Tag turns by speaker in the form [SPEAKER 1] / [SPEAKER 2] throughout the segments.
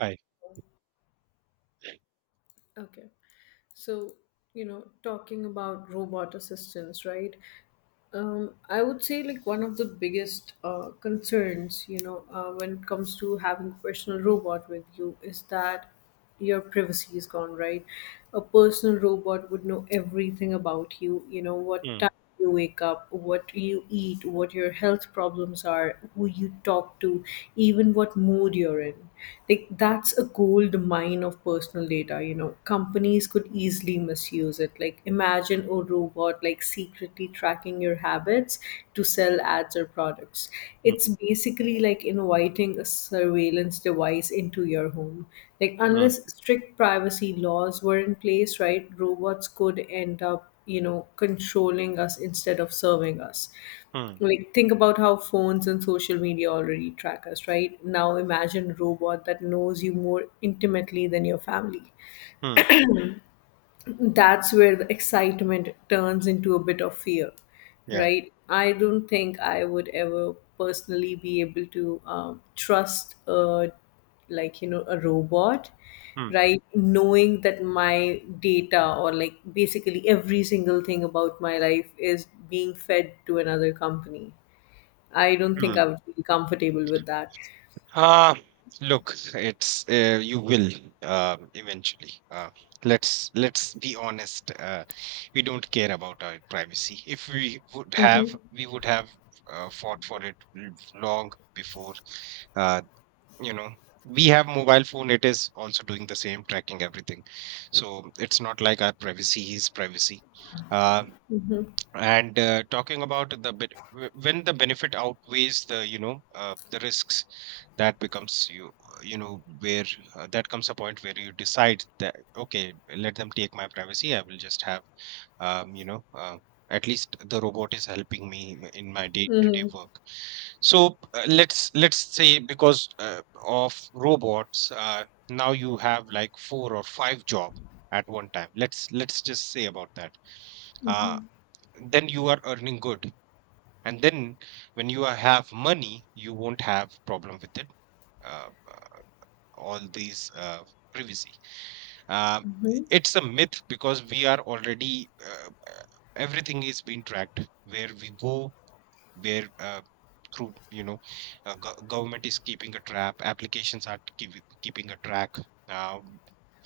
[SPEAKER 1] Right.
[SPEAKER 2] Okay, so you know, talking about robot assistants, right? I would say like one of the biggest concerns, you know, when it comes to having a personal robot with you is that your privacy is gone, right? A personal robot would know everything about you, you know, what time
[SPEAKER 1] Mm,
[SPEAKER 2] you wake up, what you eat, what your health problems are, who you talk to, even what mood you're in. Like that's a gold massive mine of personal data, you know, companies could easily misuse it. Like imagine a robot like secretly tracking your habits to sell ads or products. It's
[SPEAKER 1] mm,
[SPEAKER 2] basically like inviting a surveillance device into your home. Like unless
[SPEAKER 1] mm,
[SPEAKER 2] strict privacy laws were in place, right, robots could end up, you know, controlling us instead of serving us.
[SPEAKER 1] mm,
[SPEAKER 2] Like think about how phones and social media already track us right now. Imagine a robot that knows you more intimately than your family.
[SPEAKER 1] mm,
[SPEAKER 2] That's where the excitement turns into a bit of fear.
[SPEAKER 1] yeah,
[SPEAKER 2] Right, I don't think I would ever personally be able to trust a, like, you know, a robot,
[SPEAKER 1] mm,
[SPEAKER 2] right, knowing that my data or like basically every single thing about my life is being fed to another company. I don't think I
[SPEAKER 1] mm.
[SPEAKER 2] would be comfortable with that.
[SPEAKER 1] Uh, look, it's you will eventually. Let's be honest. We don't care about our privacy. If we would
[SPEAKER 2] Hmm.
[SPEAKER 1] have, we would have fought for it long before. Uh, you know, we have mobile phone. It is also doing the same, tracking everything. So it's not like our privacy is privacy. Uh, And talking about when the benefit outweighs the risks, that becomes you know, where that comes a point where you decide that okay, let them take my privacy. I will just have um, you know uh, at least the robot is helping me in my day-to-day work. So let's say because of robots, now you have like four or five job at one time. Let's just say about that. Uh, then you are earning good, and then when you have money, you won't have problem with it uh, uh, all these privacy. Um it's a myth because we are already everything is being tracked, where we go, where through you know, government is keeping a trap, applications are keeping a track, uh,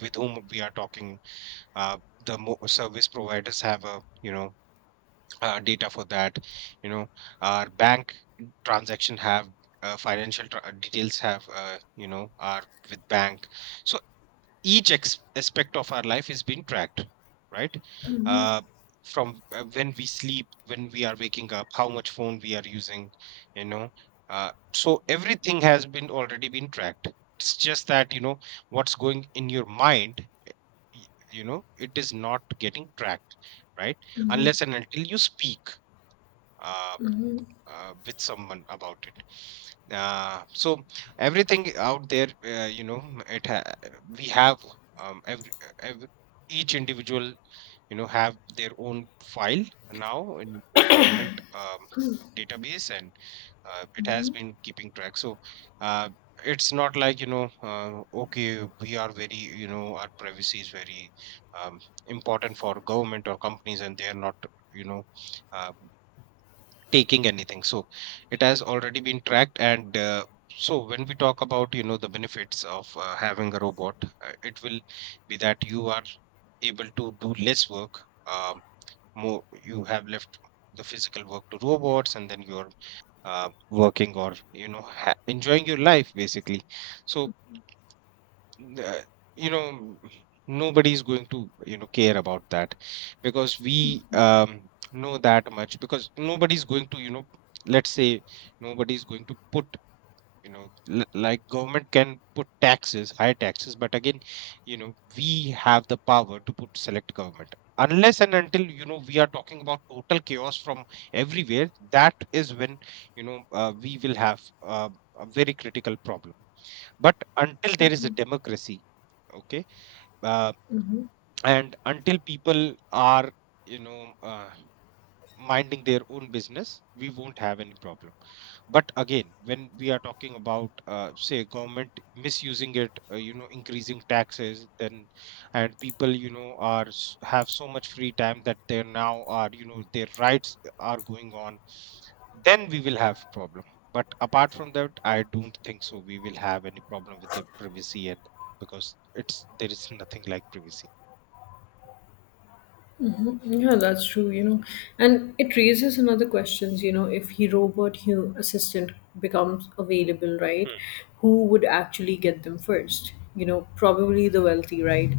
[SPEAKER 1] with whom we are talking, uh, the service providers have a, you know, data for that, you know, our bank transaction have financial details have, you know, are with bank. So each aspect of our life is being tracked, right? uh, from when we sleep, when we are waking up, how much phone we are using, you know. So everything has been already been tracked. It's just that, you know, what's going in your mind, y- you know, it is not getting tracked, right? Unless and until you speak uh, with someone about it. So everything out there, you know, it ha- we have, um, every, every each individual, you know, have their own file now in the government database, and it has been keeping track. So uh, it's not like, you know, okay, we are very, you know, our privacy is very um, important for government or companies, and they are not, you know. Uh, Taking anything. So it has already been tracked. And so when we talk about, you know, the benefits of having a robot, it will be that you are able to do less work. Um, More you have left the physical work to robots, and then you're working or, you know, enjoying your life basically. So uh, you know, nobody's going to, you know, care about that because we know that much because nobody's going to, you know, let's say, nobody's going to put, you know, like government can put taxes, high taxes, but again, you know, we have the power to put select government, unless and until, you know, we are talking about total chaos from everywhere, that is when, you know, we will have a very critical problem. But until there is a democracy, okay, uh, and until people are, you know, minding their own business, we won't have any problem. But again, when we are talking about say government misusing it, you know, increasing taxes, then and people, you know, are have so much free time that they now are, you know, their rights are going on, then we will have problem. But apart from that, I don't think so we will have any problem with the privacy, and because it's there is nothing like privacy.
[SPEAKER 2] Mm-hmm. Yeah, that's true, you know. And it raises another questions, you know, if he robot hu assistant becomes available, right?
[SPEAKER 1] Hmm.
[SPEAKER 2] Who would actually get them first? You know, probably the wealthy, right?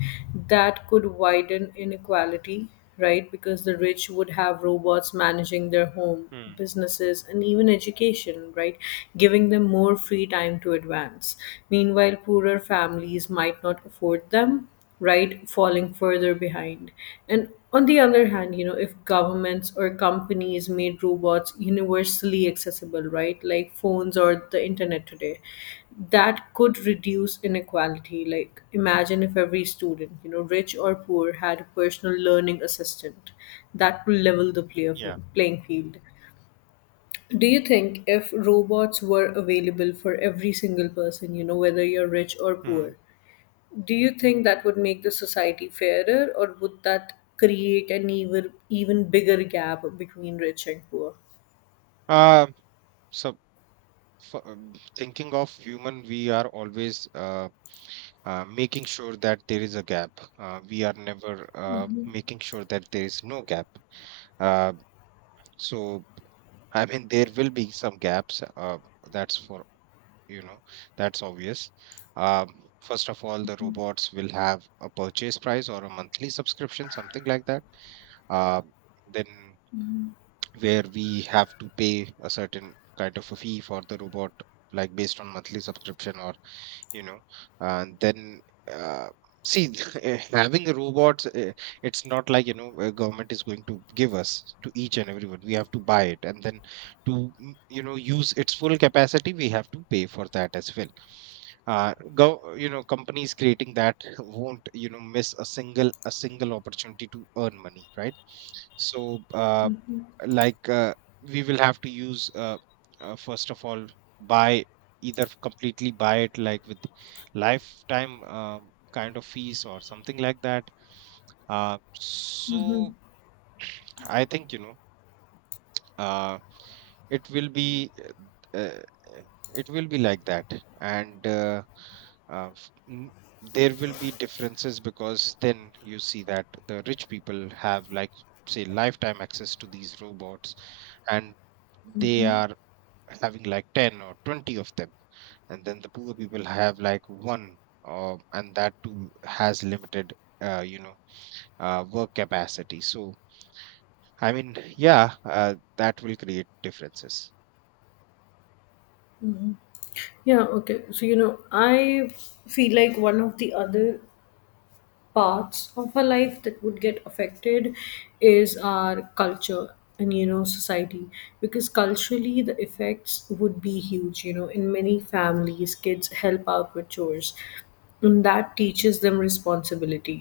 [SPEAKER 2] That could widen inequality, right? Because the rich would have robots managing their home,
[SPEAKER 1] Hmm.
[SPEAKER 2] businesses, and even education, right? Giving them more free time to advance. Meanwhile, poorer families might not afford them, right, falling further behind. And on the other hand, you know, if governments or companies made robots universally accessible, right, like phones or the internet today, that could reduce inequality. Like imagine if every student, you know, rich or poor, had a personal learning assistant. That will level the play of
[SPEAKER 1] Yeah.
[SPEAKER 2] playing field. Do you think if robots were available for every single person, you know, whether you're rich or
[SPEAKER 1] Hmm.
[SPEAKER 2] poor, do you think that would make the society fairer, or would that create an even bigger gap between rich and poor?
[SPEAKER 1] uh, so for thinking of human, we are always making sure that there is a gap. We are never making sure that there is no gap. uh, so I mean there will be some gaps, that's for, you know, that's obvious. um, First of all, the robots will have a purchase price or a monthly subscription, something like that. uh, then where we have to pay a certain kind of a fee for the robot, like based on monthly subscription, or you know, and then uh, see, having a robot, it's not like, you know, a government is going to give us to each and everyone. We have to buy it and then to you know, use its full capacity, we have to pay for that as well. Go, you know, companies creating that won't, you know, miss a single opportunity to earn money, right? So like we will have to use first of all, buy, either completely buy it, like with lifetime kind of fees or something like that. So I think, you know, uh, it will be uh, uh, it will be like that, and uh, f- n- there will be differences because then you see that the rich people have like, say, lifetime access to these robots, and they are having like 10 or 20 of them, and then the poor people have like one, and that too has limited you know work capacity. So I mean yeah, that will create differences.
[SPEAKER 2] Yeah, okay. So, you know, I feel like one of the other parts of our life that would get affected is our culture and, you know, society. Because culturally, the effects would be huge. You know, in many families, kids help out with chores. And that teaches them responsibility,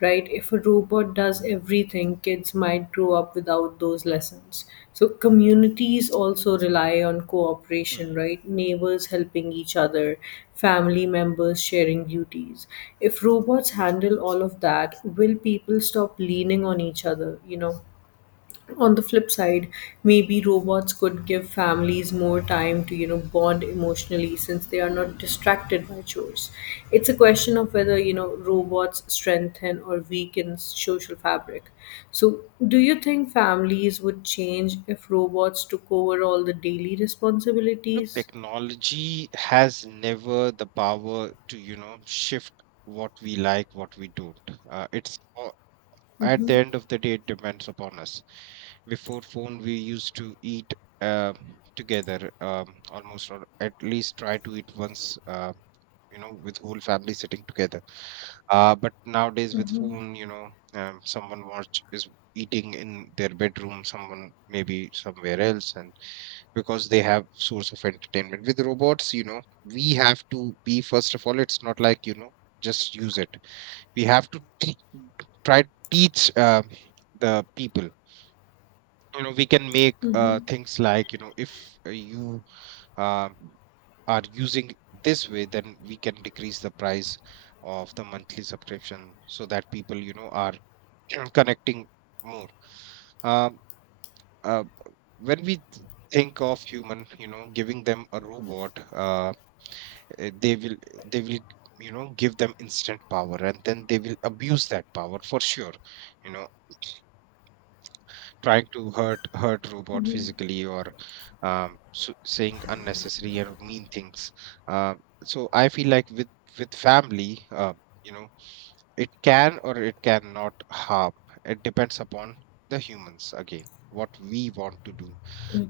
[SPEAKER 2] right? If a robot does everything, kids might grow up without those lessons. So communities also rely on
[SPEAKER 1] Mm,
[SPEAKER 2] cooperation,
[SPEAKER 1] mm.
[SPEAKER 2] right? Neighbors helping each other, family members sharing duties. If robots handle all of that, will people stop leaning on each other, you know? On the flip side, maybe robots could give families more time to, you know, bond emotionally since they are not distracted by chores. It's a question of whether, you know, robots strengthen or weaken social fabric. So do you think families would change if robots took over all the daily
[SPEAKER 1] Look,
[SPEAKER 2] responsibilities?
[SPEAKER 1] technology has never the power to, you know, shift what we like what we don't. It's At
[SPEAKER 2] I
[SPEAKER 1] the end of the day, it depends upon us. Before phone, we used to eat uh, together, almost or at least try to eat once, you know, with whole family sitting together. But nowadays with phone, you know, someone watch is eating in their bedroom, someone maybe somewhere else, and because they have source of entertainment. With robots, you know, we have to be, first of all, it's not like, you know, just use it, we have to try to teach the people, you know. We can make things like, you know, if you um, are using this way, then we can decrease the price of the monthly subscription so that people, you know, are connecting more. um, uh, when we think of human, you know, giving them a robot, eh, they will they will you know, give them instant power, and then they will abuse that power for sure, you know, trying to hurt robot physically or saying unnecessary and mean things. Uh, so I feel like with family, you know, it can or it cannot harm. It depends upon the humans again, what we want to do.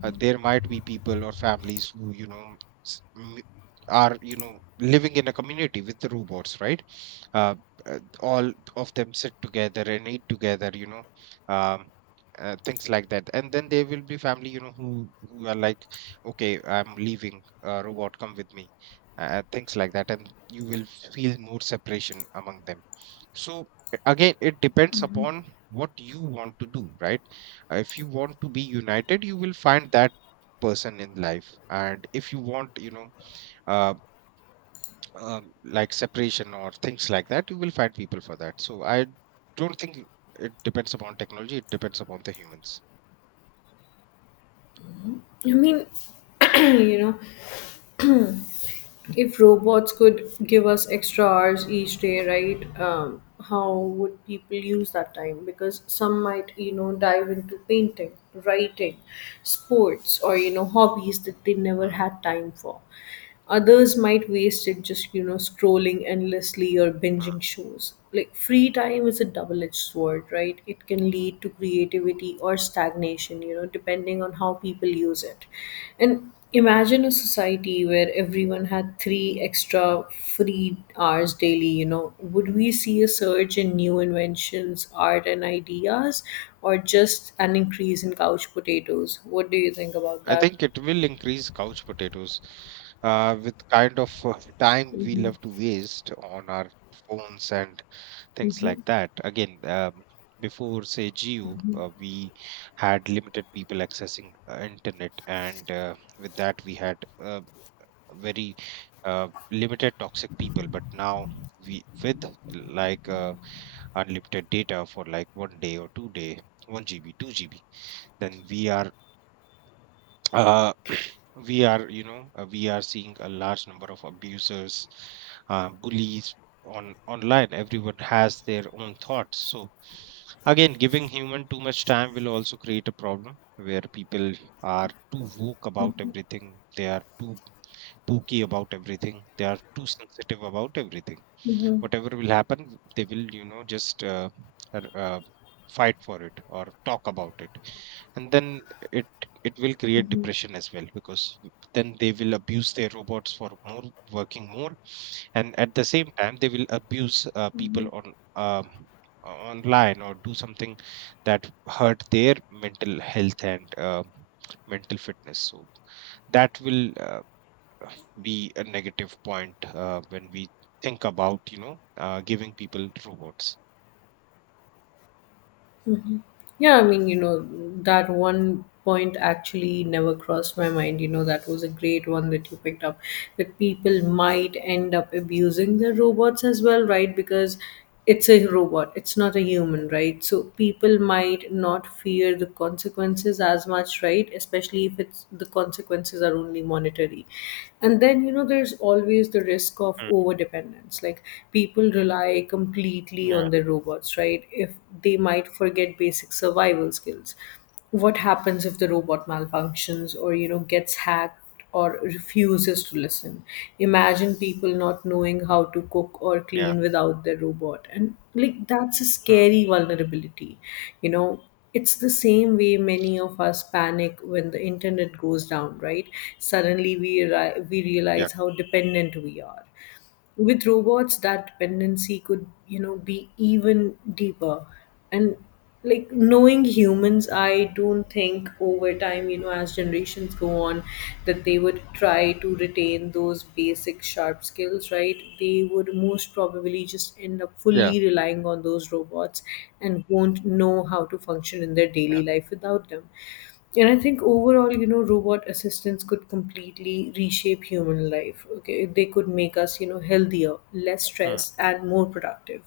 [SPEAKER 1] There might be people or families who, you know, s- m- are, you know, living in a community with the robots, right? uh, all of them sit together and eat together, you know, um, things like that, and then there will be family, you know, who are like, okay, I'm leaving, robot come with me, things like that, and you will feel more separation among them. So again, it depends upon what you want to do, right? If you want to be united, you will find that person in life, and if you want, you know, uh, like separation or things like that, you will find people for that. So I don't think it depends upon technology, it depends upon the humans.
[SPEAKER 2] mean, you know, if robots could give us extra hours each day, right, how would people use that time, because some might, you know, dive into painting, writing, sports, or, you know, hobbies that they never
[SPEAKER 1] Hmm.
[SPEAKER 2] had time for. Others might waste it just, you know, scrolling endlessly or
[SPEAKER 1] Hmm.
[SPEAKER 2] binging shows. Like, free time is a double edged sword, right? It can lead to creativity or stagnation, you know, depending on how people use it. And imagine a society where everyone had 3 extra free hours daily, you know. Would we see a surge in new inventions, art, and ideas, or just an increase in couch potatoes? What do you think about
[SPEAKER 1] I
[SPEAKER 2] that?
[SPEAKER 1] think it will increase couch potatoes with kind of time we
[SPEAKER 2] Hmm.
[SPEAKER 1] love to waste on our phones and things like that. Again, before say Geo,
[SPEAKER 2] Hmm.
[SPEAKER 1] we had limited people accessing internet, and with that we had uh, very limited toxic people. But now we with like unlimited data for like 1 day or 2 day, one GB, two GB, then we are uh, we are you know we are seeing a large number of abusers, bullies on online. Everyone has their own thoughts. So again, giving human too much time will also create a problem where people are too woke about everything, they are too spooky about everything. They are too sensitive about everything. Whatever will happen, they will, you know, just r- uh, fight for it or talk about it, and then it it will create
[SPEAKER 2] Mhm.
[SPEAKER 1] depression as well, because then they will abuse their robots for more, working more, and at the same time they will abuse people
[SPEAKER 2] Mhm.
[SPEAKER 1] on. um Online or do something that hurt their mental health and mental fitness. So that will uh, be a negative point when we think about, you know, giving people robots.
[SPEAKER 2] Yeah, I mean, you know, that one point actually never crossed my mind. You know, that was a great one that you picked up, that people might end up abusing the robots as well, right? Because it's a robot, it's not a human, right? So people might not fear the consequences as much, right? Especially if it's the consequences are only monetary. And then, you know, there's always the risk of
[SPEAKER 1] Mm,
[SPEAKER 2] overdependence. Like people rely completely constantly
[SPEAKER 1] yeah,
[SPEAKER 2] on their robots, right? If they might forget basic survival skills. What happens if the robot malfunctions or, you know, gets hacked or refuses to listen? Imagine people not knowing how to cook or
[SPEAKER 1] yeah,
[SPEAKER 2] clean without their robot. And like that's a
[SPEAKER 1] mm,
[SPEAKER 2] scary vulnerability. You know, it's the same way many of us panic when the internet goes down, right? Suddenly we
[SPEAKER 1] yeah,
[SPEAKER 2] realize how dependent we are. With robots, that dependency could, you know, be even deeper. And like, knowing humans, I don't think over time, you know, as generations go on, that they would try to retain those basic sharp skills, right? They would most probably just end up
[SPEAKER 1] yeah,
[SPEAKER 2] fully relying on those robots, and won't know how to function in their daily life without them. And I think overall, you know, robot assistants could completely reshape human life. Okay, they could make us, you know, healthier, less
[SPEAKER 1] mm,
[SPEAKER 2] stressed, and more productive.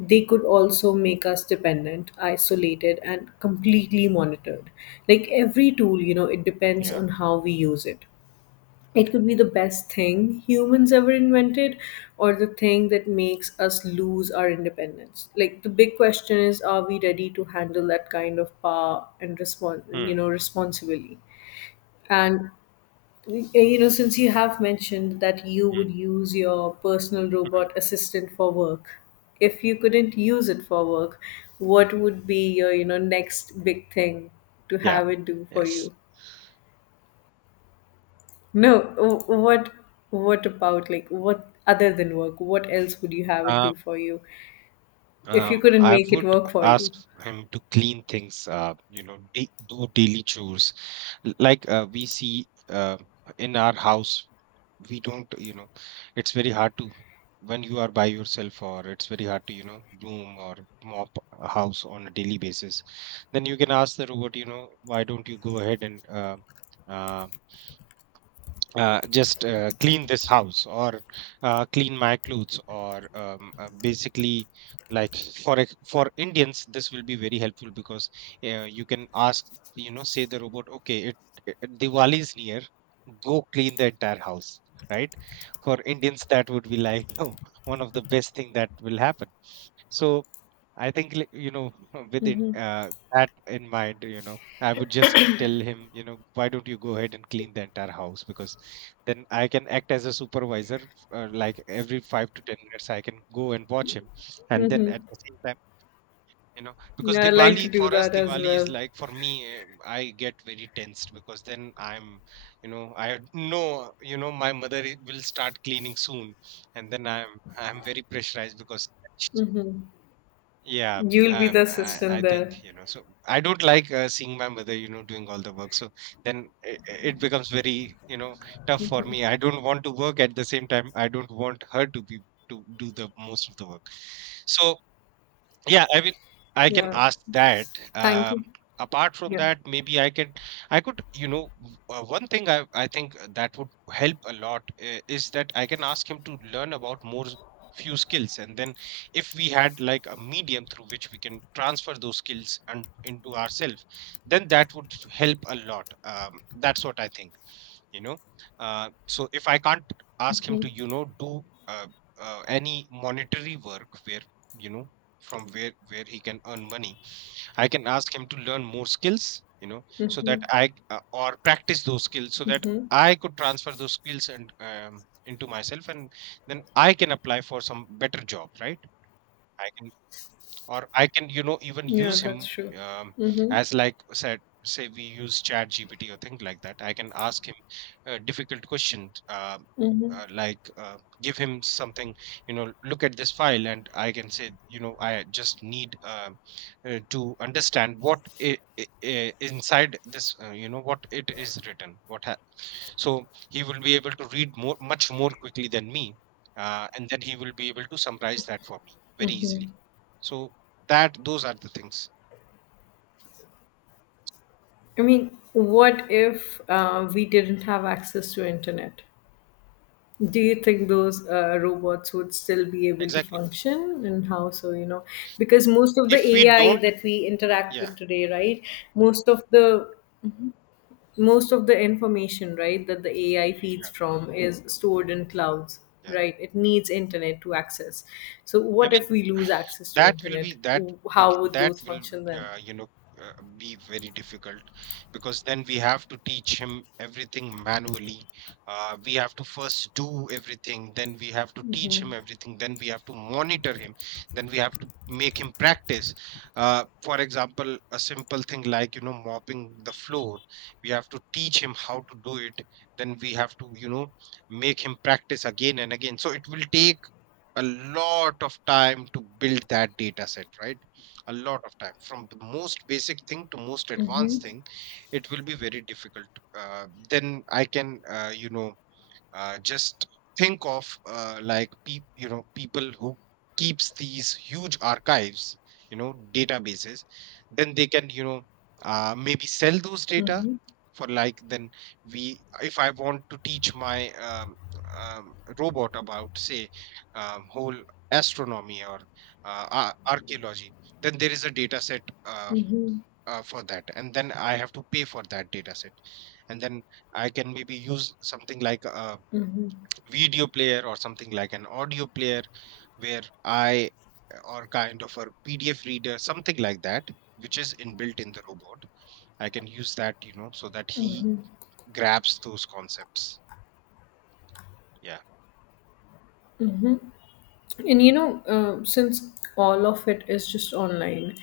[SPEAKER 2] They could also make us dependent, isolated, and completely monitored. Like every tool, you know, it depends
[SPEAKER 1] yeah,
[SPEAKER 2] on how we use it. It could be the best thing humans ever invented, or the thing that makes us lose our independence. Like the big question is, are we ready to handle that kind of power and respond,
[SPEAKER 1] mm,
[SPEAKER 2] you know, responsibly? And you know, since you have mentioned that you would
[SPEAKER 1] mm,
[SPEAKER 2] use your personal
[SPEAKER 1] mm,
[SPEAKER 2] robot assistant for work, if you couldn't use it for work, what would be your, you know, next big thing to
[SPEAKER 1] yeah.
[SPEAKER 2] have it do for
[SPEAKER 1] Yes.
[SPEAKER 2] you? No, what about like what other than work? What else would you have it
[SPEAKER 1] Um,
[SPEAKER 2] do for you if you couldn't
[SPEAKER 1] I
[SPEAKER 2] make it
[SPEAKER 1] would
[SPEAKER 2] work for you?
[SPEAKER 1] ask him to clean things up, you know, do daily chores. Like we see in our house we don't, it's very hard to when you are by yourself, or it's very hard to, you know, broom or mop a house on a daily basis. Then you can ask the robot, you know, why don't you go ahead and uh, just clean this house, or clean my clothes, or basically like for Indians this will be very helpful, because you can ask, you know, say the robot, okay, it, Diwali is near, go clean the entire house, right? For Indians that would be like oh, one of the best thing that will happen. So I think you know, with it, that in mind, you know, I would just tell him, you know, why don't you go ahead and clean the entire house, because then I can act as a supervisor. Like every 5 to 10 minutes, I can go and watch him, and then at the same time, you know, because
[SPEAKER 2] Yeah, I'd like to
[SPEAKER 1] Diwali
[SPEAKER 2] do
[SPEAKER 1] for us,
[SPEAKER 2] that as
[SPEAKER 1] Diwali is
[SPEAKER 2] well.
[SPEAKER 1] like, for me, I get very tensed, because then I'm, you know, I know, you know, my mother will start cleaning soon, and then I'm very pressurized, because yeah,
[SPEAKER 2] You'll be the
[SPEAKER 1] I,
[SPEAKER 2] assistant
[SPEAKER 1] I
[SPEAKER 2] there.
[SPEAKER 1] think, you know, so I don't like seeing my mother, you know, doing all the work. So then it becomes very, you know, tough for me. I don't want to work. At the same time, I don't want her to be to do the most of the work. So yeah, I mean, I can
[SPEAKER 2] Yeah.
[SPEAKER 1] ask that.
[SPEAKER 2] Thank
[SPEAKER 1] Um,
[SPEAKER 2] you.
[SPEAKER 1] Apart from
[SPEAKER 2] Yeah.
[SPEAKER 1] that, maybe I could, you know, one thing I think that would help a lot is that I can ask him to learn about few skills, and then if we had like a medium through which we can transfer those skills and into ourselves, then that would help a lot. That's what I think, you know. uh, so if I can't ask him to, you know, do uh, any monetary work where, you know, from where he can earn money, I can ask him to learn more skills, you know, so that I or practice those skills so that I could transfer those skills and into myself, and then I can apply for some better job, right? I can, or I can, you know, even
[SPEAKER 2] Yeah,
[SPEAKER 1] use
[SPEAKER 2] that's
[SPEAKER 1] him
[SPEAKER 2] true.
[SPEAKER 1] um,
[SPEAKER 2] Mm-hmm.
[SPEAKER 1] as like said, say we use Chat GPT or things like that. I can ask him a difficult questions,
[SPEAKER 2] Mm-hmm.
[SPEAKER 1] like give him something, you know, look at this file, and I can say, you know, I just need to understand what inside this, you know, what it is written, so he will be able to read more much more quickly than me, and then he will be able to summarize that for me very easily. So that those are the things.
[SPEAKER 2] I mean, what if we didn't have access to internet? Do you think those robots would still be able to
[SPEAKER 1] Exactly.
[SPEAKER 2] function, and how so, you know? Because most of the
[SPEAKER 1] If we
[SPEAKER 2] AI
[SPEAKER 1] don't,
[SPEAKER 2] that we interact
[SPEAKER 1] yeah,
[SPEAKER 2] with today, right? Most of the most of the information, right, that the AI
[SPEAKER 1] yeah,
[SPEAKER 2] feeds from is stored in clouds,
[SPEAKER 1] yeah.
[SPEAKER 2] right? It needs internet to access. So
[SPEAKER 1] I
[SPEAKER 2] what
[SPEAKER 1] mean,
[SPEAKER 2] if we lose access to
[SPEAKER 1] that will be
[SPEAKER 2] internet? How would
[SPEAKER 1] that
[SPEAKER 2] those
[SPEAKER 1] will
[SPEAKER 2] function then?
[SPEAKER 1] you know, uh, be very difficult, because then we have to teach him everything manually. We have to first do everything, then we have to teach him everything, then we have to monitor him, then we have to make him practice. For example, a simple thing like, you know, mopping the floor, we have to teach him how to do it. Then we have to, you know, make him practice again and again. So it will take a lot of time to build that data set, right? A lot of time, from the most basic thing to most
[SPEAKER 2] Mm-hmm,
[SPEAKER 1] advanced thing. It will be very difficult. Then I can, you know, just think of like peop you know, people who keeps these huge archives, you know, databases, then they can, you know, maybe sell those data
[SPEAKER 2] mm-hmm,
[SPEAKER 1] for, like, then we, if I want to teach my robot about, say, whole astronomy or archaeology, then there is a data set,
[SPEAKER 2] mm-hmm,
[SPEAKER 1] for that, and then I have to pay for that data set, and then I can maybe use something like a
[SPEAKER 2] mm-hmm.
[SPEAKER 1] video player or something like an audio player, where I or kind of a PDF reader, something like that, which is inbuilt in the robot. I can use that, you know, so that he grabs those concepts. Yeah.
[SPEAKER 2] And you know, since all of it is just online,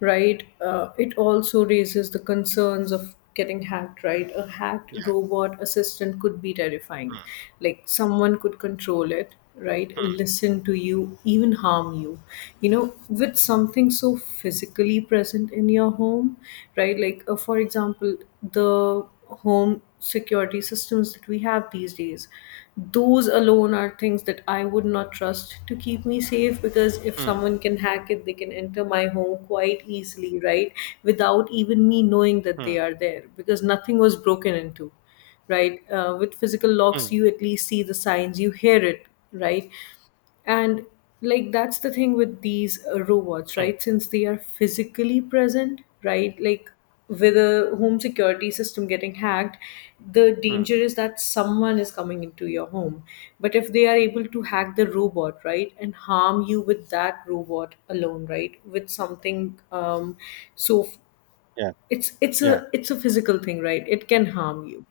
[SPEAKER 2] right, it also raises the concerns of getting hacked, right? A hacked
[SPEAKER 1] Yeah.
[SPEAKER 2] robot assistant could be terrifying.
[SPEAKER 1] Hmm,
[SPEAKER 2] Like someone could control it, right, listen to you, even harm you, you know, with something so physically present in your home. Right, like, for example, the home security systems that we have these days, those alone are things that I would not trust to keep me safe, because if
[SPEAKER 1] hmm,
[SPEAKER 2] someone can hack it, they can enter my home quite easily, right? Without even me knowing that
[SPEAKER 1] hmm,
[SPEAKER 2] they
[SPEAKER 1] hmm,
[SPEAKER 2] are there, because nothing was broken into, right? With physical locks,
[SPEAKER 1] hmm,
[SPEAKER 2] you at least see the signs, you hear it, right? And like that's the thing with these robots,
[SPEAKER 1] hmm,
[SPEAKER 2] right? Since they are physically present, right? Like with a home security system getting hacked, the
[SPEAKER 1] hmm.
[SPEAKER 2] danger is that someone is coming into your home. But if they are able to hack the robot, right, and harm you with that robot alone, right, with something so f-
[SPEAKER 1] Yeah.
[SPEAKER 2] it's it's
[SPEAKER 1] Yeah.
[SPEAKER 2] a it's a physical thing, right? It can harm you,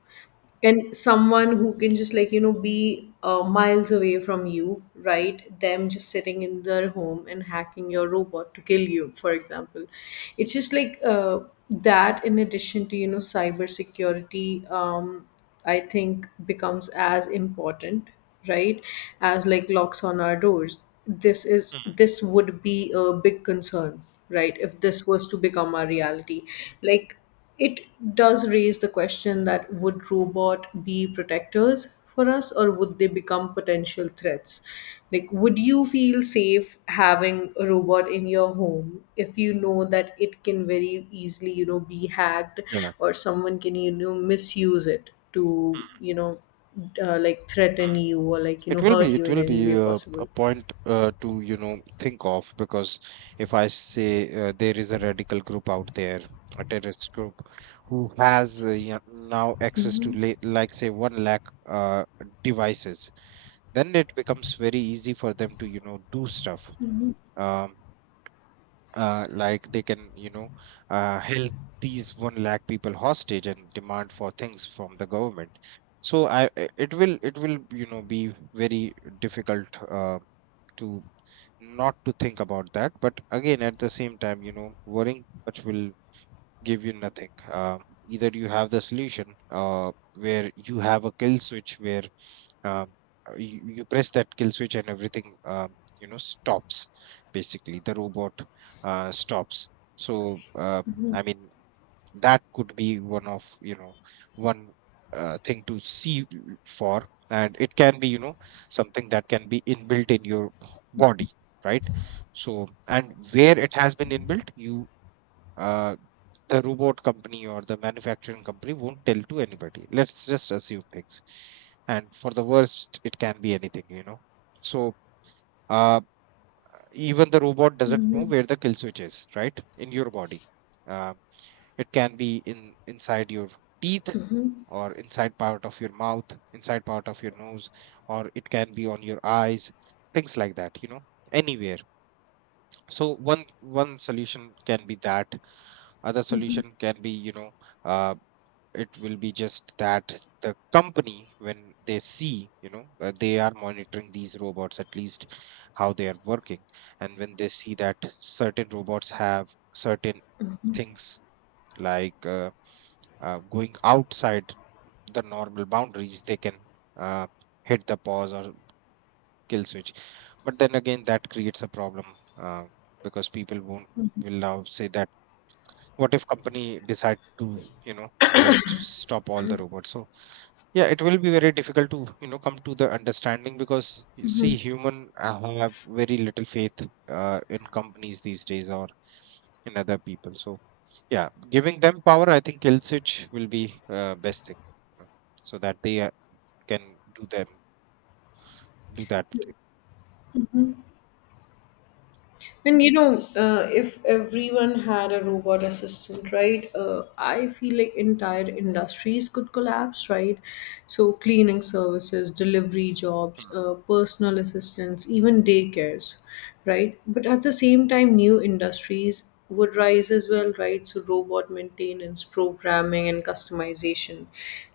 [SPEAKER 2] and someone who can just, like, you know, be miles away from you, right, them just sitting in their home and hacking your robot to kill you, for example. It's just like, that in addition to, you know, cybersecurity, I think becomes as important, right, as like locks on our doors. this is
[SPEAKER 1] Hmm,
[SPEAKER 2] this would be a big concern, right, if this was to become our reality. Like it does raise the question, that would robot be protectors for us, or would they become potential threats? Like would you feel safe having a robot in your home if you know that it can very easily, you know, be hacked,
[SPEAKER 1] yeah.
[SPEAKER 2] or someone can, you know, misuse it to,
[SPEAKER 1] Hmm.
[SPEAKER 2] you know, like threaten
[SPEAKER 1] Hmm.
[SPEAKER 2] you or, like, you know, hurt you
[SPEAKER 1] It
[SPEAKER 2] in
[SPEAKER 1] will
[SPEAKER 2] any
[SPEAKER 1] be
[SPEAKER 2] way
[SPEAKER 1] a
[SPEAKER 2] possible?
[SPEAKER 1] point to, you know, think of, because if I say there is a radical group out there, a terrorist group, who has, you know, now access to
[SPEAKER 2] Mhm.
[SPEAKER 1] la like say one lakh uh, devices, then it becomes very easy for them to, you know, do stuff. Um, like they can, you know, held these one lakh people hostage and demand for things from the government. So it will, it will, you know, be very difficult to not to think about that. But again, at the same time, you know, worrying too much will give you nothing. Either you have the solution where you have a kill switch, where um, you, you press that kill switch, and everything, you know, stops, basically the robot stops. So I mean, that could be one of, you know, one thing to see for. And it can be, you know, something that can be inbuilt in your body, right? So, and where it has been inbuilt, you uh, the robot company, or the manufacturing company, won't tell to anybody. Let's just assume things, and for the worst, it can be anything, you know. So uh, even the robot doesn't know
[SPEAKER 2] Mhm.
[SPEAKER 1] where the kill switch is, right, in your body. uh, it can be in inside your teeth, or inside part of your mouth, inside part of your nose, or it can be on your eyes, things like that, you know, anywhere. So one one solution can be that. Other
[SPEAKER 2] Mhm.
[SPEAKER 1] solution can be, you know, uh, it will be just that the company, when they see, you know, they are monitoring these robots, at least how they are working, and when they see that certain robots have certain things like going outside the normal boundaries, they can uh, hit the pause or kill switch. But then again, that creates a problem, uh, because people won't, will now say that, what if company decide to, you know, just stop all the robots? So yeah, it will be very difficult to, you know, come to the understanding, because you see, human have very little faith in companies these days, or in other people. So yeah, giving them power, I think Ilsich will be best thing, you know, so that they can do them do that thing.
[SPEAKER 2] And you know, if everyone had a robot assistant, right? I feel like entire industries could collapse, right? So cleaning services, delivery jobs,
[SPEAKER 1] Mm,
[SPEAKER 2] personal assistants, even daycares, right? But at the same time, new industries would rise as well, right? So robot maintenance, programming, and customization.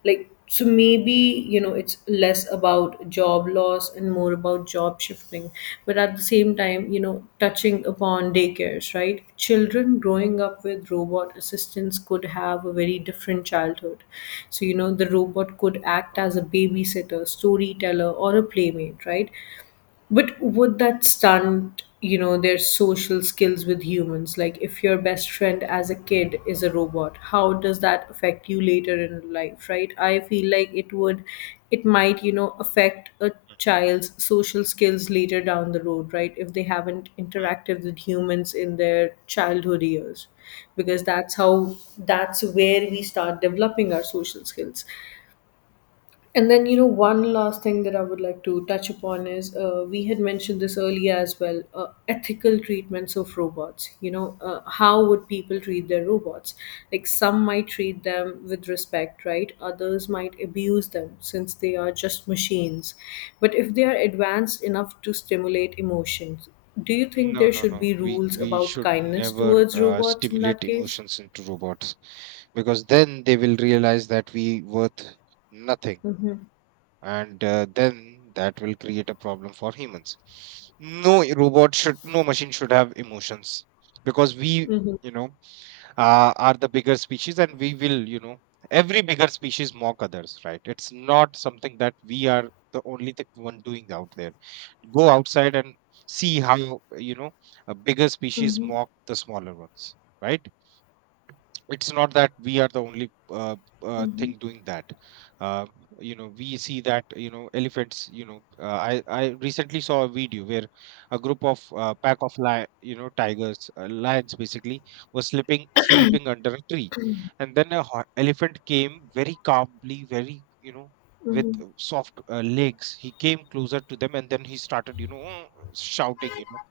[SPEAKER 2] Like so, maybe, you know, it's less about job loss and more about job shifting. But at the same time, you know, touching upon daycares, right? Children growing up with robot assistants could have a very different childhood. So you know, the robot could act
[SPEAKER 1] mm.
[SPEAKER 2] as a babysitter, storyteller, or a playmate, right? But would that stunt, you know, their social skills with humans? Like, if your best friend as a kid is a robot, how does that affect you later in life, right? I feel like it would, it might, you know, affect a child's social skills later down the road, right? If they haven't interacted with humans in their childhood years, because that's how, that's where we start developing our social skills. And then, you know, one last thing that I would like to touch upon is, we had mentioned this earlier as well, ethical treatments of robots. You know, how would people treat their robots? Like, some might treat them with respect, right? Others might abuse them since they are just machines. But if they are advanced enough to stimulate emotions, do you think
[SPEAKER 1] No,
[SPEAKER 2] there
[SPEAKER 1] no,
[SPEAKER 2] should
[SPEAKER 1] no,
[SPEAKER 2] be
[SPEAKER 1] we
[SPEAKER 2] rules
[SPEAKER 1] we
[SPEAKER 2] about
[SPEAKER 1] should
[SPEAKER 2] kindness
[SPEAKER 1] never
[SPEAKER 2] towards robots in that
[SPEAKER 1] stimulate
[SPEAKER 2] case?
[SPEAKER 1] emotions into robots, because then they will realize that we worth nothing,
[SPEAKER 2] Mm-hmm.
[SPEAKER 1] and then that will create a problem for humans. No robot should, no machine should have emotions, because we,
[SPEAKER 2] Mm-hmm.
[SPEAKER 1] you know, are the bigger species, and we will, you know, every bigger species mock others, right? It's not something that we are the only thing one doing out there. Go outside and see how, you know, a bigger species
[SPEAKER 2] Mm-hmm.
[SPEAKER 1] mock the smaller ones, right? It's not that we are the only
[SPEAKER 2] Mm-hmm.
[SPEAKER 1] thing doing that. uh, you know, we see that, you know, elephants, you know, I recently saw a video where a group of pack of lion, you know, tigers, lions basically, was sleeping under a tree, and then a elephant came very calmly, very, you know, with
[SPEAKER 2] Mm-hmm.
[SPEAKER 1] soft legs, he came closer to them, and then he started, you know, shouting, you know,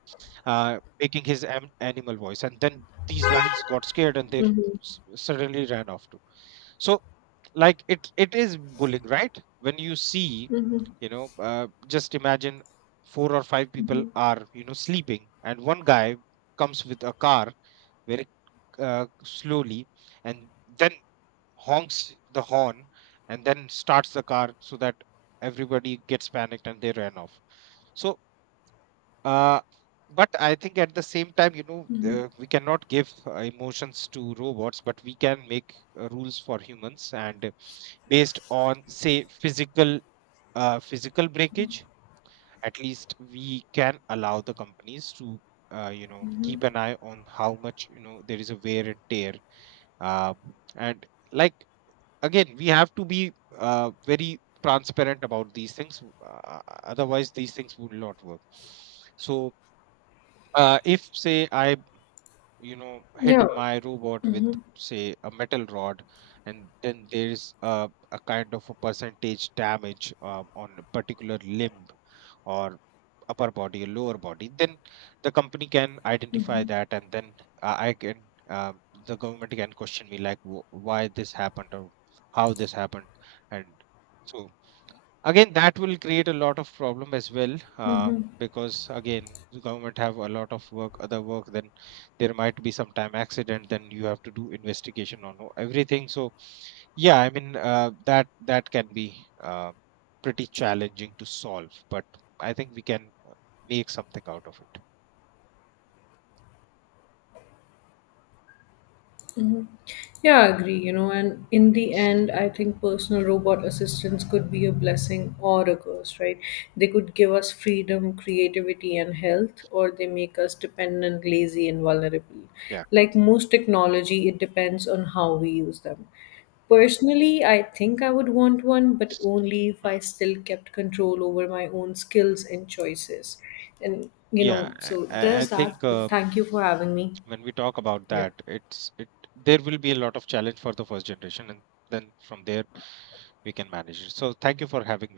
[SPEAKER 1] making his animal voice. And then these lions got scared, and they suddenly ran off too. So, like, it is bullying, right? When you see,
[SPEAKER 2] Mm-hmm.
[SPEAKER 1] you know, just imagine 4 or 5 people
[SPEAKER 2] Mm-hmm.
[SPEAKER 1] are, you know, sleeping, and one guy comes with a car very slowly, and then honks the horn, and then starts the car, so that everybody gets panicked and they ran off. So uh, but I think at the same time, you know, we cannot give emotions to robots, but we can make rules for humans, and based on, say, physical breakage, at least we can allow the companies to, you know, keep an eye on how much, you know, there is a wear and tear. Uh, and like, again, we have to be very transparent about these things. Otherwise, these things would not work. So, if say I, you know, hit
[SPEAKER 2] Yeah,
[SPEAKER 1] my robot with say a metal rod, and then there is a kind of a percentage damage, on a particular limb, or upper body or lower body, then the company can identify that, and then I can the government can question me, like, why this happened, or how this happened. And so again, that will create a lot of problem as well, because again, the government have a lot of work, other work. Then there might be some time accident, then you have to do investigation on everything. So yeah, I mean, that that can be uh, pretty challenging to solve, but I think we can make something out of it.
[SPEAKER 2] yeah, I agree, you know, and in the end, I think personal robot assistants could be a blessing or a curse, right? They could give us freedom, creativity, and health, or they make us dependent, lazy, and vulnerable.
[SPEAKER 1] Yeah.
[SPEAKER 2] Like most technology, it depends on how we use them. Personally, I think I would want one, but only if
[SPEAKER 1] Hmm.
[SPEAKER 2] I still kept control over my own skills and choices. And, you
[SPEAKER 1] Yeah,
[SPEAKER 2] know, so
[SPEAKER 1] I
[SPEAKER 2] there's that,
[SPEAKER 1] think
[SPEAKER 2] but thank you for having me.
[SPEAKER 1] when we talk about that,
[SPEAKER 2] Yeah.
[SPEAKER 1] it's it there will be a lot of challenge for the first generation, and then from there we can manage it. So thank you for having me here.